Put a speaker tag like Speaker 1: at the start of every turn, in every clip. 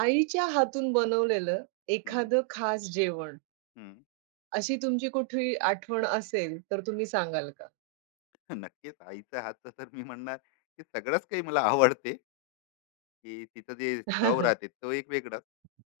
Speaker 1: आईच्या हातून बनवलेलं
Speaker 2: हं,
Speaker 1: एखादं खास जेवण,
Speaker 2: हं.
Speaker 1: अशी तुमची कुठली आठवण असेल, तर तुम्ही सांगाल का?
Speaker 2: नक्कीच आईच्या हातचं तर मी म्हणणार, की सगळंच काही मला आवडते, की तिचं जे चव
Speaker 1: हां,
Speaker 2: राहते तो एक वेगळाच.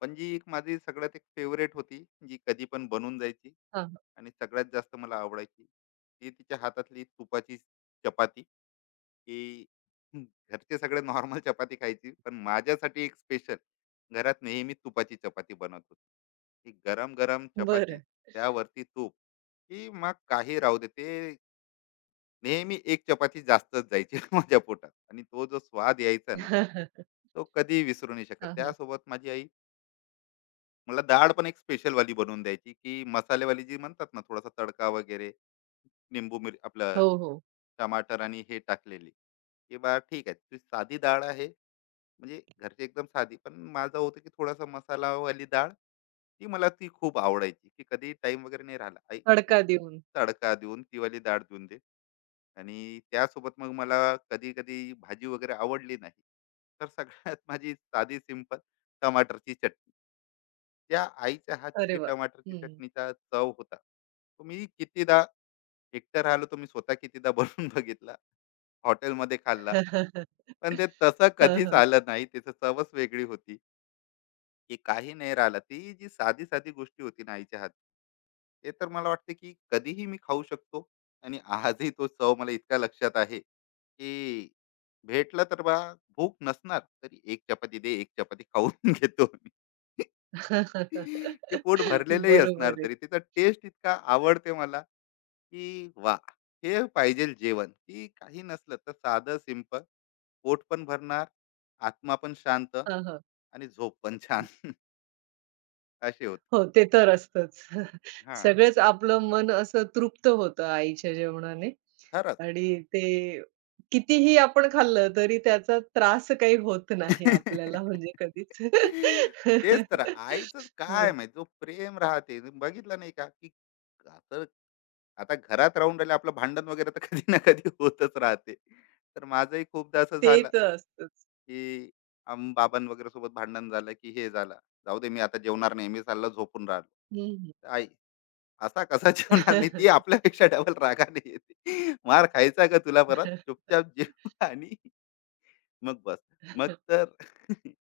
Speaker 2: पण जी एक माझी सगळ्यात एक फेवरेट होती, जी कधी पण बनून जायची
Speaker 1: हां.
Speaker 2: आणि सगळ्यात जास्त मला आवडायची, ती तिच्या हातातली तुपाची चपाती, की हं, घरचे सगळे नॉर्मल चपाती खायची, पण माझ्यासाठी एक स्पेशल घरात नेहमी तुपाची चपाती बनत होती. ती गरम-गरम चपाती, त्यावरती तूप, की मग काही राहू दे ते नेहमी एक चपाती जास्तच जायची माझ्या पोटात आणि तो जो स्वाद यायचा ना तो कधीही विसरू नाही शकत. त्यासोबत माझी आई मला डाळ पण एक स्पेशल वाली बनवून द्यायची, की मसालेवाली जी म्हणतात ना, थोडासा तडका वगैरे, निंबू मिर
Speaker 1: हो,
Speaker 2: आपलं
Speaker 1: हो.
Speaker 2: टमाटर आणि हे टाकलेली, की बा ठीक आहे तुझी साधी डाळ आहे, म्हणजे घरची एकदम साधी, पण माझं होतं की थोडासा मसालावाली डाळ, ती मला ती खूप आवडायची. की कधी टाइम वगैरे नाही राहिला आई ती
Speaker 1: तडका देऊन.
Speaker 2: तडका देऊन ती वाली डाळ देऊन दे. आणि त्यासोबत मग मला कधी कधी भाजी वगैरे आवडली नाही, तर सगळ्यात माझी साधी सिंपल टमाटरची चटणी, त्या आईच्या हातची
Speaker 1: अरे
Speaker 2: जी
Speaker 1: वाह!
Speaker 2: टमाटरची
Speaker 1: हं.
Speaker 2: चटणीचा चव होता, तो मी कितीदा एकटं राहिलो तर मी स्वतः कितीदा बनवून बघितला. हॉटेलमध्ये खाल्ला. पण ते तसं
Speaker 1: हां,
Speaker 2: कधीच
Speaker 1: हां.
Speaker 2: आलं नाही. त्याची चवच वेगळी होती, की काही नाही राहिलं. ती जी साधी-साधी गोष्टी होती ना आईच्या हातची, ते तर मला वाटतं की कधीही मी खाऊ शकतो. आणि आजही तो चव मला इतका लक्षात आहे, की भेटलं तर बा, भूक नसणार तरी एक चपाती दे, एक चपाती खाऊन घेतो मी. ते पोट भरलेलंही
Speaker 1: बरोबर
Speaker 2: असणार
Speaker 1: आहे.
Speaker 2: तरी त्याचा टेस्ट इतका आवडते मला, की वा, हे पाहिजे जेवण, की काही नसलं तर साधं सिंपल, पोट पण भरणार, आत्मा पण शांत
Speaker 1: हां, हां.
Speaker 2: आणि झोप पण छान असे होते.
Speaker 1: हो, ते तर असतंच.
Speaker 2: हा,
Speaker 1: सगळंच आपलं मन असं तृप्त होतं आईच्या जेवणाने.
Speaker 2: खरंच.
Speaker 1: आणि ते कितीही आपण खाल्लं तरी त्याचा त्रास काही होत नाही आपल्याला म्हणजे कधीच.
Speaker 2: तेच तर आईच
Speaker 1: हो,
Speaker 2: काय माहित जो प्रेम राहते बघितलं नाही का, की आता, आता घरात राहून राहिले आपलं भांडण वगैरे तर कधी ना कधी होतच राहते. तर माझंही खूपदा असं
Speaker 1: ते
Speaker 2: झालं,
Speaker 1: तर असतंच.
Speaker 2: की आम बाबां वगैरे सोबत भांडण झालं की हे झालं. जाऊ दे मी आता जेवणार नाही. मी चाललो झोपून राहिलो.
Speaker 1: हं, हं.
Speaker 2: आई, असा कसा जेवणार नाही? ती आपल्यापेक्षा डबल रागाने येते. मार खायचा का तुला परत? चुपचाप जेव आणि मग बस. मग तर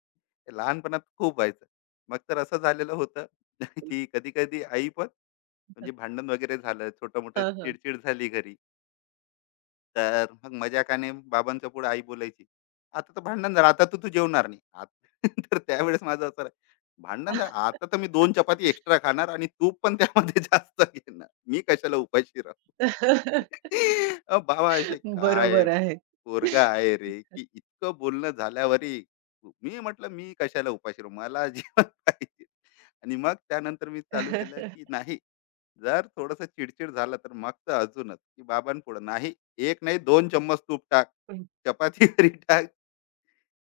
Speaker 2: लहानपणात खूप व्हायचं. मग तर असं झालेलं होतं, की कधी-कधी आई पण म्हणजे भांडण वगैरे झालं, छोटं-मोठं चिडचिड झाली घरी. तर मग मजाकाने बाबांच्या पुढे आई बोलायची, "आता तर भांडण झालं, आता तर तू जेवणार नाही." आत तर त्यावेळेस माझं असं भांडण झालं, "आता तर मी दोन चपाती एक्स्ट्रा खाणार आणि तूप पण त्यामध्ये जास्त घेणार. मी कशाला उपाशी राहू." अ, बाबा असे, "काय
Speaker 1: बरोबर आहे.
Speaker 2: पोरगा आहे रे, की इतकं बोलणं झाल्यावरही." मी म्हटलं, "मी कशाला उपाशी राहू, मला जेवण पाहिजे." आणि मग त्यानंतर मी चालू केलं, की नाही, जर थोडंसं चिडचिड झालं, तर मग तर अजूनच, की बाबांपुढं नाही एक नाही दोन चम्मच तूप टाक. चपातीवरी टाक.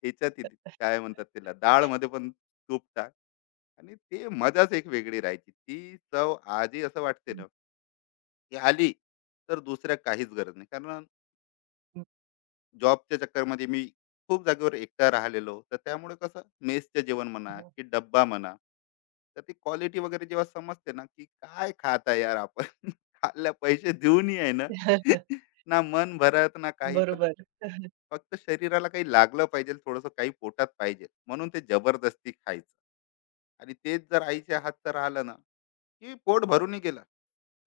Speaker 2: ह्याच्यात काय म्हणतात त्याला, डाळमध्ये पण तूप टाक. आणि ते मजाच एक वेगळी राहायची. ती चव आजही असं वाटते ना, की आली तर दुसऱ्या काहीच गरज नाही. कारण जॉबच्या चक्करमध्ये मी खूप जागेवर एकटा राहिलेलो. तर त्यामुळे कसं मेसचं जेवण म्हणा की डब्बा म्हणा. तर ती क्वालिटी वगैरे जेव्हा समजते ना, की काय खात आहे यार आपण. खाल्ल्या पैसे देऊनही आहे ना, ना मन भरत ना काही, पण
Speaker 1: बरोबर.
Speaker 2: फक्त शरीराला काही लागलं पाहिजे, थोडंसं काही पोटात पाहिजे, म्हणून ते जबरदस्ती खायचं. आणि तेच जर आईच्या हातचं राहिलं ना, की पोट भरूनही गेलं,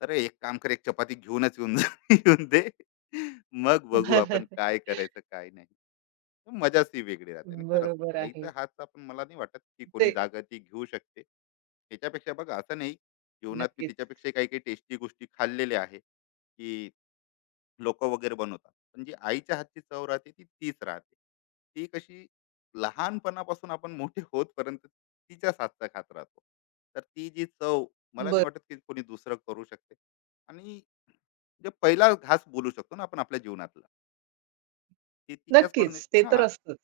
Speaker 2: अरे एक काम कर, एक चपाती घेऊनच येऊन जा, येऊन दे, मग बघू आपण काय करायचं काय नाही. तर मजाच ती वेगळी राहते. आणि खरंच
Speaker 1: बरोबर आहे.
Speaker 2: आईचा हातचा पण मला नाही वाटत की
Speaker 1: ते
Speaker 2: कोणी जागा ती घेऊ शकते त्याच्यापेक्षा. बघा, असं नाही जीवनात मी
Speaker 1: नक्कीच.
Speaker 2: तिच्यापेक्षा काही काही टेस्टी गोष्टी खाल्लेल्या आहे की लोक वगैरे बनवतात, पण जी आईच्या हातची चव राहते ती तीच राहते. ती कशी लहानपणापासून आपण मोठे होतपर्यंत तिच्याच हातचा खात राहतो, तर ती जी चव मला नाही
Speaker 1: बरं.
Speaker 2: वाटत की कोणी दुसरं करू शकते. आणि जे पहिला घास बोलू शकतो ना आपण आपल्या जीवनातला, ते तिच्याचकडून
Speaker 1: नक्कीच. ते तर
Speaker 2: हा,
Speaker 1: असतंच.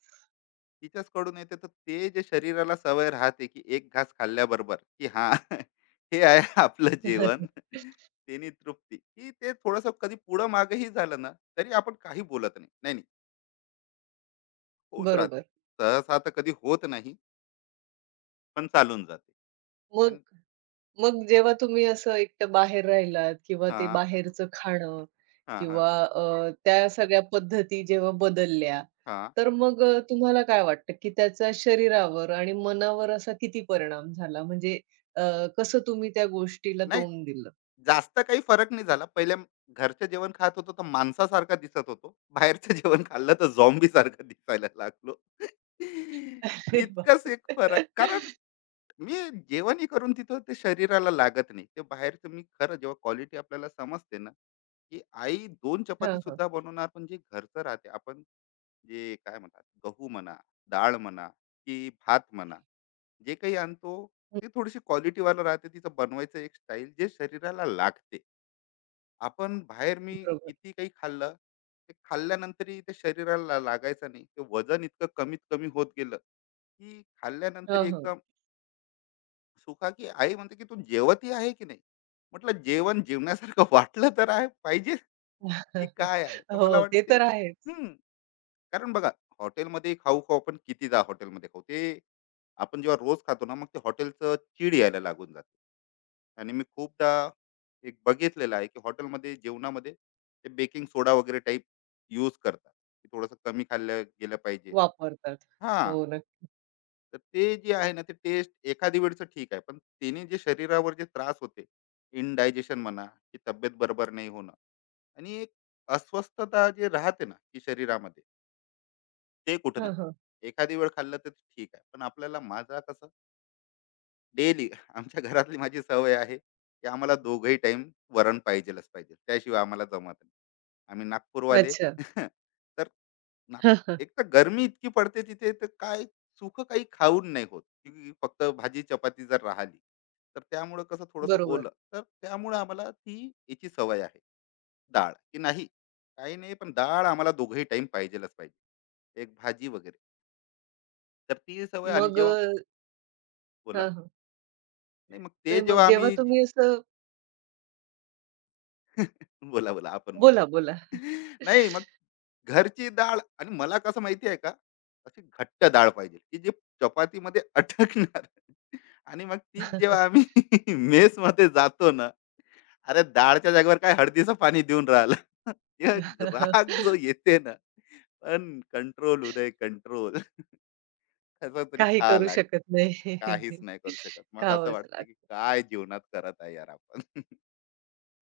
Speaker 2: तिच्याचकडून येते. तर ते जे शरीराला सवय राहते, की एक घास खाल्ल्याबरोबर की हा, हे आहे आपलं जेवण. त्यांनी तृप्ती, की ते थोडस कधी पुढं मागेही झालं ना तरी आपण काही बोलत नाही. नाही होत राहते.
Speaker 1: बरोबर.
Speaker 2: सहसा तर कधी होत नाही, पण चालून जाते.
Speaker 1: मग
Speaker 2: आणि
Speaker 1: मग जेव्हा तुम्ही असं एकटं बाहेर राहिलात किंवा ते
Speaker 2: हां,
Speaker 1: बाहेरचं खाणं
Speaker 2: हां, हां,
Speaker 1: किंवा त्या सगळ्या पद्धती जेव्हा बदलल्या,
Speaker 2: हां.
Speaker 1: तर मग तुम्हाला काय वाटतं, की त्याचा शरीरावर आणि मनावर असा किती परिणाम झाला? म्हणजे अ, कसं तुम्ही त्या गोष्टीला
Speaker 2: नाही,
Speaker 1: तोंड दिलं?
Speaker 2: जास्त काही फरक नाही झाला. पहिले घरचं जेवण खात होतो तर माणसासारखा दिसत होतो. बाहेरचं जेवण खाल्लं तर झॉम्बीसारखं दिसायला लागलो.
Speaker 1: अरे
Speaker 2: इतकाच एक फरक. कारण
Speaker 1: बापरे!
Speaker 2: मी जेवणही करून तिथं ते शरीराला लागत नाही. ते बाहेरचं मी खरं जेव्हा क्वालिटी आपल्याला समजते ना, की आई 2
Speaker 1: हां, हां.
Speaker 2: चपातीसुद्धा बनवणार, पण जे घरचं राहते आपण, जे काय म्हणतात गहू म्हणा, डाळ म्हणा, की भात म्हणा, जे काही आणतो,
Speaker 1: हं,
Speaker 2: ते थोडीशी क्वालिटीवाला राहते. तिचं बनवायचं एक स्टाईल जे शरीराला लागते. आपण बाहेर मी
Speaker 1: बरोबर.
Speaker 2: किती काही खाल्लं, ते खाल्ल्यानंतरही ते शरीराला लागायचं नाही. ते वजन इतकं कमीत कमी होत गेलं, की खाल्ल्यानंतर
Speaker 1: हां, हां.
Speaker 2: एकदम सुखा, की आई म्हणते की तू जेवतही आहे की नाही. म्हटलं, जेवण जेवण्यासारखं वाटलं तर आहे पाहिजे, की काय आहे तर मला
Speaker 1: हो, ते
Speaker 2: वाटते.
Speaker 1: तर आहेच.
Speaker 2: कारण बघा, हॉटेलमध्ये खाऊ खाऊ आपण कितीदा हॉटेलमध्ये खाऊ ते. आपण जेव्हा रोज खातो ना, मग ते हॉटेलचं चीड यायला लागून जाते. आणि मी खूपदा एक बघितलेलं आहे, की हॉटेलमध्ये जेवणामध्ये ते बेकिंग सोडा वगैरे टाईप यूज करतात, की थोडंसं कमी खाल्लं गेलं पाहिजे.
Speaker 1: वापरतात.
Speaker 2: हां,
Speaker 1: हो ना.
Speaker 2: तर ते जे आहे ना, ते टेस्ट एखादी वेळचं ठीक आहे, पण त्याने जे शरीरावर जे त्रास होते, इनडायजेशन म्हणा, की तब्येत बरोबर नाही होणं, आणि एक अस्वस्थता जे राहते ना की शरीरामध्ये, ते कुठं ना,
Speaker 1: हां, हां.
Speaker 2: एखादी वेळ खाल्लं तर ठीक आहे, पण आपल्याला माझा कसं डेली आमच्या घरातली माझी सवय आहे, की आम्हाला दोघही टाइम वरण पाहिजेलच पाहिजे, त्याशिवाय आम्हाला जमत नाही. आम्ही नागपूरवाले.
Speaker 1: अच्छा.
Speaker 2: तर नाग,
Speaker 1: हां, हां.
Speaker 2: एक तर गरमी इतकी पडते तिथे, तर काय सुख काही खाऊन नाही होत, की फक्त भाजी चपाती जर राहिली, तर त्यामुळं कसं थोडंसं
Speaker 1: बरोबर.
Speaker 2: ओलं, तर त्यामुळं आम्हाला ती याची सवय आहे. डाळ की नाही, काही नाही, पण डाळ आम्हाला दोघही टाइम पाहिजेलच पाहिजे, एक भाजी वगैरे. तर ती सवय आणि
Speaker 1: मग
Speaker 2: जेव्हा, बोला.
Speaker 1: हां, हां.
Speaker 2: नाही मग ते
Speaker 1: नाही मग
Speaker 2: जेव्हा
Speaker 1: जेव्हा
Speaker 2: आम्ही
Speaker 1: तुम्ही असं
Speaker 2: बोला, बोला, आपण बोला.
Speaker 1: बोला, बोला.
Speaker 2: नाही, मग घरची डाळ, आणि मला कसं माहिती आहे का, अशी घट्ट डाळ पाहिजे की जे चपातीमध्ये अटकणार. आणि मग तीच जेव्हा आम्ही मेस मध्ये जातो ना, अरे डाळच्या जागेवर काय हळदीचं पाणी देऊन राहिलं. हे राग जो येते ना, पण कंट्रोल उदय कंट्रोल, त्याचा तरी
Speaker 1: काही
Speaker 2: खा
Speaker 1: करू
Speaker 2: लाग.
Speaker 1: शकत नाही.
Speaker 2: काहीच नाही करू शकत. मग असं
Speaker 1: खावंच
Speaker 2: वाटतं
Speaker 1: लागतं.
Speaker 2: की काय जीवनात करत आहे यार आपण.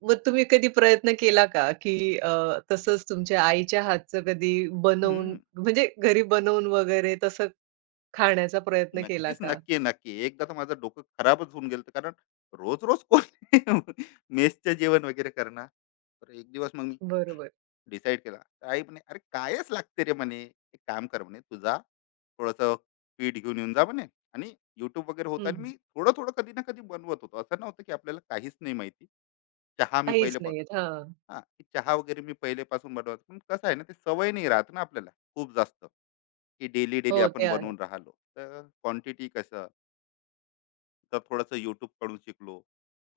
Speaker 1: मग तुम्ही कधी प्रयत्न केला का, की अ, तसंच तुमच्या आईच्या हातचं कधी बनवून
Speaker 2: हम्म.
Speaker 1: म्हणजे घरी बनवून वगैरे तसं खाण्याचा प्रयत्न केला
Speaker 2: नक्कीच,
Speaker 1: का?
Speaker 2: नक्की, नक्की. एकदा तर माझं डोकं खराबच होऊन गेलं होतं. कारण रोज-रोज कोण मेसचं जेवण वगैरे करणार. तर एक दिवस मग मी
Speaker 1: बरोबर.
Speaker 2: डिसाईड केला. तर आई म्हणे, "अरे कायच लागते रे," म्हणे. "एक काम कर," म्हणे, "तू जा, थोडंसं पीठ घेऊन येऊन जा," म्हणे. आणि YouTube वगैरे होतं
Speaker 1: हं,
Speaker 2: आणि
Speaker 1: हं.
Speaker 2: मी थोडं-थोडं, कधी ना कधी बनवत होतो. असं नव्हतं की आपल्याला काहीच नाही माहिती. चहा मी
Speaker 1: काहीच
Speaker 2: पहिले
Speaker 1: नाहीयेत. हां.
Speaker 2: हां, चहा वगैरे मी पहिलेपासून बनवतो. पण कसं आहे ना, ते सवय नाही राहत ना आपल्याला. खूप जास्त की डेली डेली
Speaker 1: हो, ते
Speaker 2: आपण
Speaker 1: आहे.
Speaker 2: बनवून राहिलो, तर क्वांटिटी कसं. तर थोडंसं YouTube कडून शिकलो,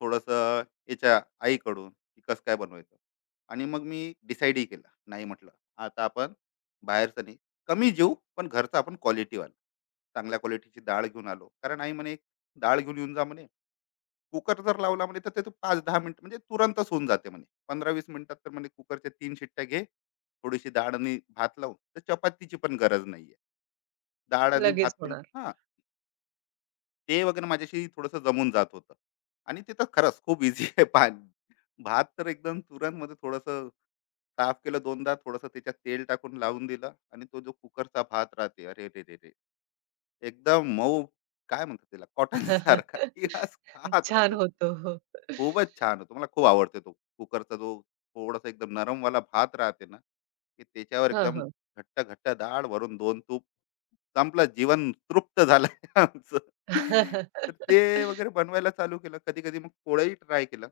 Speaker 2: थोडंसं याच्या आईकडून, की कसं काय बनवायचं. आणि मग मी डिसाईडही केलं. नाही, म्हटलं, आता आपण बाहेरचं नाही, कमी जेऊ पण घरचं आपण क्वालिटीवाला. चांगल्या क्वालिटीची डाळ घेऊन आलो, कारण आई म्हणे डाळ घेऊन येऊन जा म्हणे. कुकर जर लावला म्हणे, तर ते तू पाच दहा मिनिट म्हणजे तुरंतच होऊन जाते म्हणे, पंधरा वीस मिनिटात, तर म्हणे कुकरच्या तीन शिट्ट्या घे, थोडीशी डाळ आणि भात लावून, तर चपातीची पण गरज नाहीये, डाळ आणि भात
Speaker 1: लगेच
Speaker 2: पण.
Speaker 1: होणार.
Speaker 2: हां, ते वगैरे माझ्याशी थोडंसं जमून जात होतं. आणि ते तर खरंच खूप इझी आहे. पान, भात तर एकदम तुरंतमध्ये थोडंसं साफ केलं, 2दा थोडंसं त्याच्यात तेल टाकून लावून दिलं, आणि तो जो कुकरचा भात राहते, अरेरेरेरे! एकदम मऊ, काय म्हणतात त्याला, कॉटनसारखा, की आज खात
Speaker 1: छान
Speaker 2: राहतो.
Speaker 1: होतो. हो.
Speaker 2: खूपच छान होतो. मला खूप आवडते तो कुकरचा जो थोडासा एकदम नरम वाला भात राहते ना, की त्याच्यावर
Speaker 1: हां,
Speaker 2: एकदम
Speaker 1: हां.
Speaker 2: घट्ट, घट्ट डाळ, वरून 2 तूप. संपलं, जीवन तृप्त झालं आमचं. तर ते वगैरे बनवायला चालू केलं. कधी-कधी मग पोळ्याही ट्राय केलं.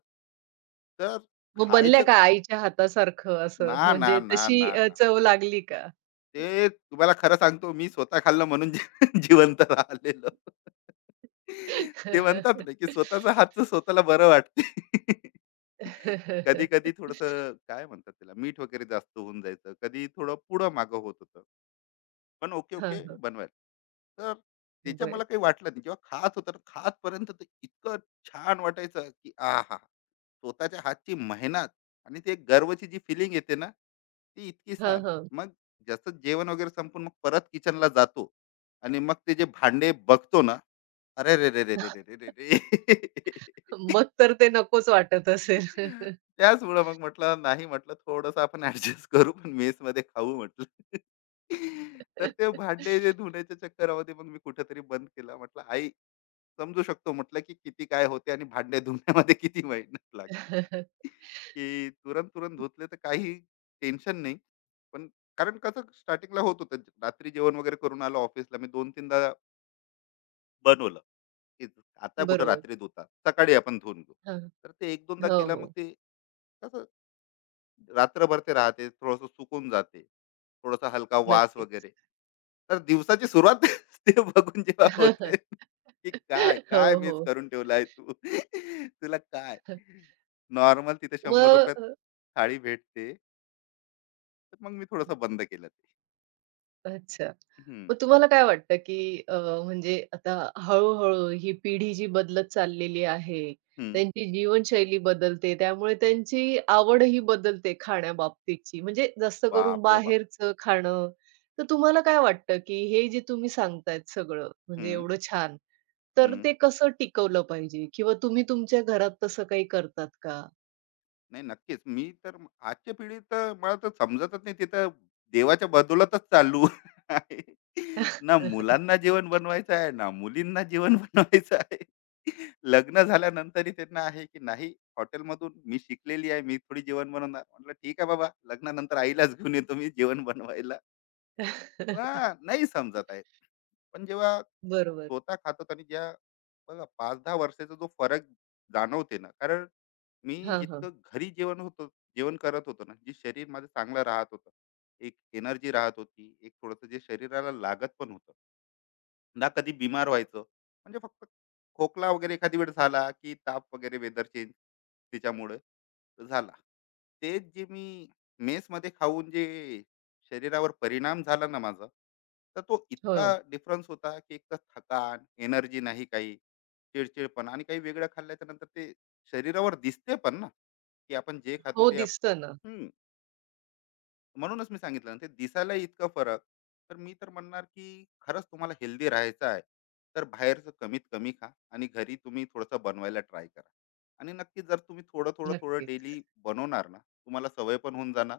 Speaker 2: तर
Speaker 1: मग बनल्या
Speaker 2: खायचं,
Speaker 1: का आईच्या हातासारखं असं?
Speaker 2: ना, ना,
Speaker 1: म्हणजे
Speaker 2: ना, ना,
Speaker 1: तशी
Speaker 2: ना.
Speaker 1: चव लागली का?
Speaker 2: ते तुम्हाला खरं सांगतो, मी स्वतः खाल्लं म्हणून जिवंत राहिलेलो. ते म्हणतात ना की स्वतःच्या हातचं स्वतःला बरं वाटते. कधी-कधी थोडंसं काय म्हणतात त्याला, मीठ वगैरे जास्त होऊन जायचं. कधी थोडं पुढं मागं होत होतं. पण ओके
Speaker 1: हां,
Speaker 2: ओके
Speaker 1: हां.
Speaker 2: बनवायला. तर त्याच्या
Speaker 1: बरं.
Speaker 2: मला काही वाटलं नाही. जेव्हा खात होतो ना, खातपर्यंत ते इतकं छान वाटायचं, की आहा! स्वतःच्या हातची मेहनत, आणि ते गर्वची जी फीलिंग येते ना, ती इतकी
Speaker 1: हां,
Speaker 2: छान.
Speaker 1: हां.
Speaker 2: मग जसं जेवण वगैरे संपून मग परत किचनला जातो, आणि मग ते जे भांडे बघतो ना, अरेरेरेरेरेरेरे!
Speaker 1: मग तर ते नकोच वाटत असेल.
Speaker 2: त्याचमुळं मग म्हटलं, नाही, म्हटलं, थोडंसं आपण ॲडजस्ट करू पण मेसमध्ये खाऊ म्हटलं. तर ते भांडे जे धुण्याच्या चक्करामध्ये मग मी कुठेतरी बंद केला. म्हटलं आई समजू शकतो, म्हटलं, की किती काय होते आणि भांडे धुण्यामध्ये किती मेहनत लागते. की तुरंत धुतले तर काही टेन्शन नाही. पण कारण कसं स्टार्टिंगला होत होतं. रात्री जेवण वगैरे करून आलो ऑफिसला. मी 2-3दा बनवलं की आता कुठं
Speaker 1: बरोबर.
Speaker 2: रात्री धुतात, सकाळी आपण धुवून घेऊ.
Speaker 1: हां.
Speaker 2: तर ते एक दोनदा
Speaker 1: हो,
Speaker 2: केलं, मग
Speaker 1: हो.
Speaker 2: ते कसं रात्रभर ते राहते, थोडस सुकून जाते, थोडासा हलका वास
Speaker 1: नक्कीच.
Speaker 2: वगैरे. तर दिवसाची सुरुवात ते बघून जेव्हा होते की काय
Speaker 1: हो,
Speaker 2: काय मिस
Speaker 1: हो.
Speaker 2: करून ठेवलाय तू, तुला काय. नॉर्मल तिथे 100 रुपयात
Speaker 1: मग
Speaker 2: थाळी भेटते. तर मग मी थोडस बंद केलं ते.
Speaker 1: अच्छा.
Speaker 2: हम्म,
Speaker 1: मग तुम्हाला काय वाटतं, की म्हणजे आता हळू-हळू ही पिढी जी बदलत चाललेली आहे,
Speaker 2: हम्म,
Speaker 1: त्यांची जीवनशैली बदलते, त्यामुळे त्यांची आवडही बदलते खाण्याबाबतीतची. म्हणजे जास्त करून
Speaker 2: बाप रे बाप.
Speaker 1: बाहेरचं खाणं. तर तुम्हाला काय वाटतं, की हे जे तुम्ही सांगतायत सगळं, म्हणजे
Speaker 2: हम्म,
Speaker 1: एवढं छान, तर
Speaker 2: हम्म.
Speaker 1: ते कसं टिकवलं पाहिजे? किंवा तुम्ही तुमच्या घरात तसं काही करतात का?
Speaker 2: नाही, नक्कीच. मी तर आजच्या पिढी तर मला तर समजतच नाही. ते तर देवाच्या बदौलतच चालू आहे. ना मुलांना जेवण बनवायचं आहे, ना मुलींना जेवण बनवायचं आहे. लग्न झाल्यानंतरही त्यांना आहे, की नाही हॉटेलमधून मी शिकलेली आहे, मी थोडी जेवण बनवणार. म्हटलं ठीक आहे बाबा, लग्नानंतर आईलाच घेऊन येतो मी जेवण बनवायला. हां, नाही समजत आहे. पण जेव्हा
Speaker 1: बरोबर.
Speaker 2: स्वतः खातो आणि ज्या बघा 5-10 वर्षाचा जो फरक जाणवते ना, कारण मी
Speaker 1: हां, हां.
Speaker 2: जितकं घरी जेवण होतं, जेवण करत होतो ना, जे शरीर माझं चांगलं राहत होतं. एक एनर्जी राहत होती, एक थोडंसं जे शरीराला लागत पण होतं. ना कधी बिमार व्हायचं, म्हणजे फक्त खोकला वगैरे एखादी वेळ झाला की ताप वगैरे वेदर चेंज तिच्यामुळे झाला. तेच जे मी मेसमध्ये खाऊन जे शरीरावर परिणाम झाला ना माझा, तर तो
Speaker 1: हो.
Speaker 2: इतका
Speaker 1: हो,
Speaker 2: डिफरन्स होता की एक तर थकान, एनर्जी नाही काही, चिडचिडपण. आणि काही वेगळं खाल्ल्याच्या नंतर ते शरीरावर दिसते पण ना, की आपण जे खातो
Speaker 1: हो,
Speaker 2: ते
Speaker 1: दिसतं ना.
Speaker 2: हम्म, म्हणूनच मी सांगितलं ना, ते दिसायला इतका फरक. तर मी तर म्हणणार की खरंच तुम्हाला हेल्दी राहायचं आहे, तर बाहेरचं कमीत कमी खा आणि घरी तुम्ही थोडंसं बनवायला ट्राय करा. आणि नक्की जर तुम्ही थोडं थोडं थोडं
Speaker 1: नक्कीच.
Speaker 2: डेली बनवणार ना, तुम्हाला सवय पण होऊन जाणार.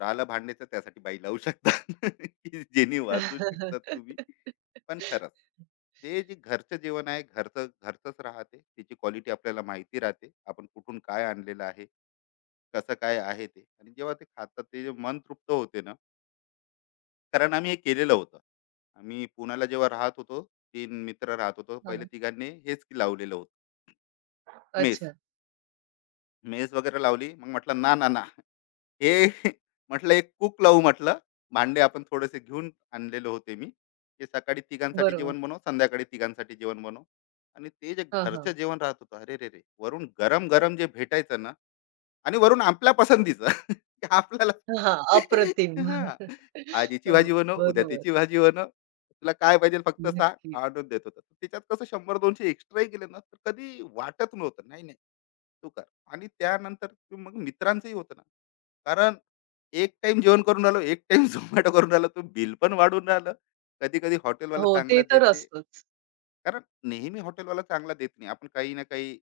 Speaker 2: राहिलं भांडण्याचं, त्यासाठी बाई लावू शकतात की जेणे वाचू शकतात तुम्ही. पण खरंच ते जे घरचं जेवण आहे, घरचं घरचंच राहते. त्याची क्वालिटी आपल्याला माहिती राहते, आपण कुठून काय आणलेलं आहे, कसं काय आहे ते. आणि जेव्हा ते खातात ते, जे मन तृप्त होते ना. कारण आम्ही हे केलेलं होतं. आम्ही पुण्याला जेव्हा राहत होतो, तीन मित्र राहत होतो, पहिले
Speaker 1: हां.
Speaker 2: तिघांनी हेच की लावलेलं होतं, मेस
Speaker 1: अच्छा.
Speaker 2: मेस वगैरे लावली. मग म्हटलं ना ना ना हे. म्हटलं एक कूक लावू म्हटलं. भांडे आपण थोडेसे घेऊन आणलेले होते मी, की सकाळी तिघांसाठी
Speaker 1: बरोबर.
Speaker 2: जेवण बनव, संध्याकाळी तिघांसाठी जेवण बनव. आणि ते जे
Speaker 1: हां,
Speaker 2: घरचं
Speaker 1: हां.
Speaker 2: जेवण राहत होतं, अरेरेरे! वरून गरम-गरम जे भेटायचं ना, आणि वरून आपल्या पसंतीचं की आपल्याला.
Speaker 1: हां, अप्रतिम.
Speaker 2: हां. आज याची
Speaker 1: हो,
Speaker 2: भाजी बनव, उद्या
Speaker 1: बरोबर.
Speaker 2: त्याची भाजी बनव. तुला काय पाहिजे फक्त सांग,
Speaker 1: नक्की.
Speaker 2: आणून देत होता. त्याच्यात कसं 100-200 एक्स्ट्राही गेले ना, तर कधी वाटत नव्हतं. नाही, नाही, तू कर. आणि त्यानंतर ते मग मित्रांचंही होतं ना, कारण एक टाइम जेवण करून राहिलो, एक टाइम Zomato करून राहिलं, तो बिल पण वाढून राहिलं. कधी-कधी हॉटेलवाला
Speaker 1: हो,
Speaker 2: चांगला
Speaker 1: ते तर
Speaker 2: देते.
Speaker 1: असतंच.
Speaker 2: कारण नेहमी हॉटेलवाला चांगला देत नाही. आपण काही ना काही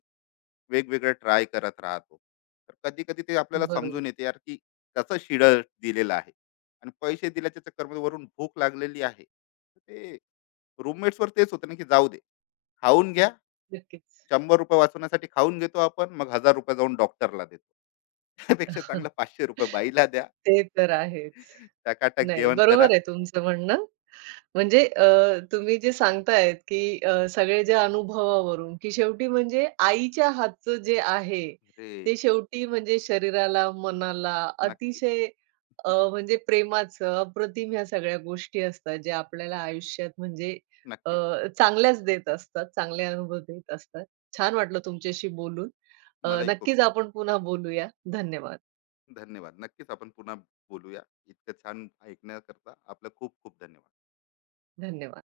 Speaker 2: वेगवेगळं ट्राय करत राहतो. तर कधी-कधी ते आपल्याला
Speaker 1: बरोबर.
Speaker 2: समजून येते यार, की कसं शिळं दिलेलं आहे आणि पैसे दिल्याच्या चक्करमध्ये वरून भूक लागलेली आहे. तर ते रूममेट्सवर तेच होतं ना, की जाऊ दे, खाऊन घ्या.
Speaker 1: नक्कीच.
Speaker 2: ₹100 वाचवण्यासाठी खाऊन घेतो आपण, मग ₹1000 जाऊन डॉक्टरला देतो. त्यापेक्षा चांगलं ₹500 बाईला द्या,
Speaker 1: ते तर आहेच.
Speaker 2: टकाटक
Speaker 1: नाही,
Speaker 2: जेवण करा.
Speaker 1: बरोबर आहे तुमचं म्हणणं. म्हणजे तुम्ही जे सांगतायत, की सगळ्याच्या अनुभवावरून, की शेवटी म्हणजे आईच्या हातचं जे आहे,
Speaker 2: अरे,
Speaker 1: ते शेवटी म्हणजे शरीराला, मनाला
Speaker 2: नक्की.
Speaker 1: अतिशय म्हणजे प्रेमाचं, अप्रतिम ह्या सगळ्या गोष्टी असतात, जे आपल्याला आयुष्यात म्हणजे अ,
Speaker 2: नक्कीच.
Speaker 1: चांगल्याच देत असतात, चांगले अनुभव देत असतात. छान वाटलं तुमच्याशी बोलून.
Speaker 2: मलाही खूप
Speaker 1: नक्कीच
Speaker 2: छान.
Speaker 1: आपण पुन्हा बोलूया. धन्यवाद,
Speaker 2: धन्यवाद. नक्कीच आपण पुन्हा बोलूया. इतकं छान ऐकण्याकरता आपलं खूप खूप धन्यवाद.
Speaker 1: धन्यवाद.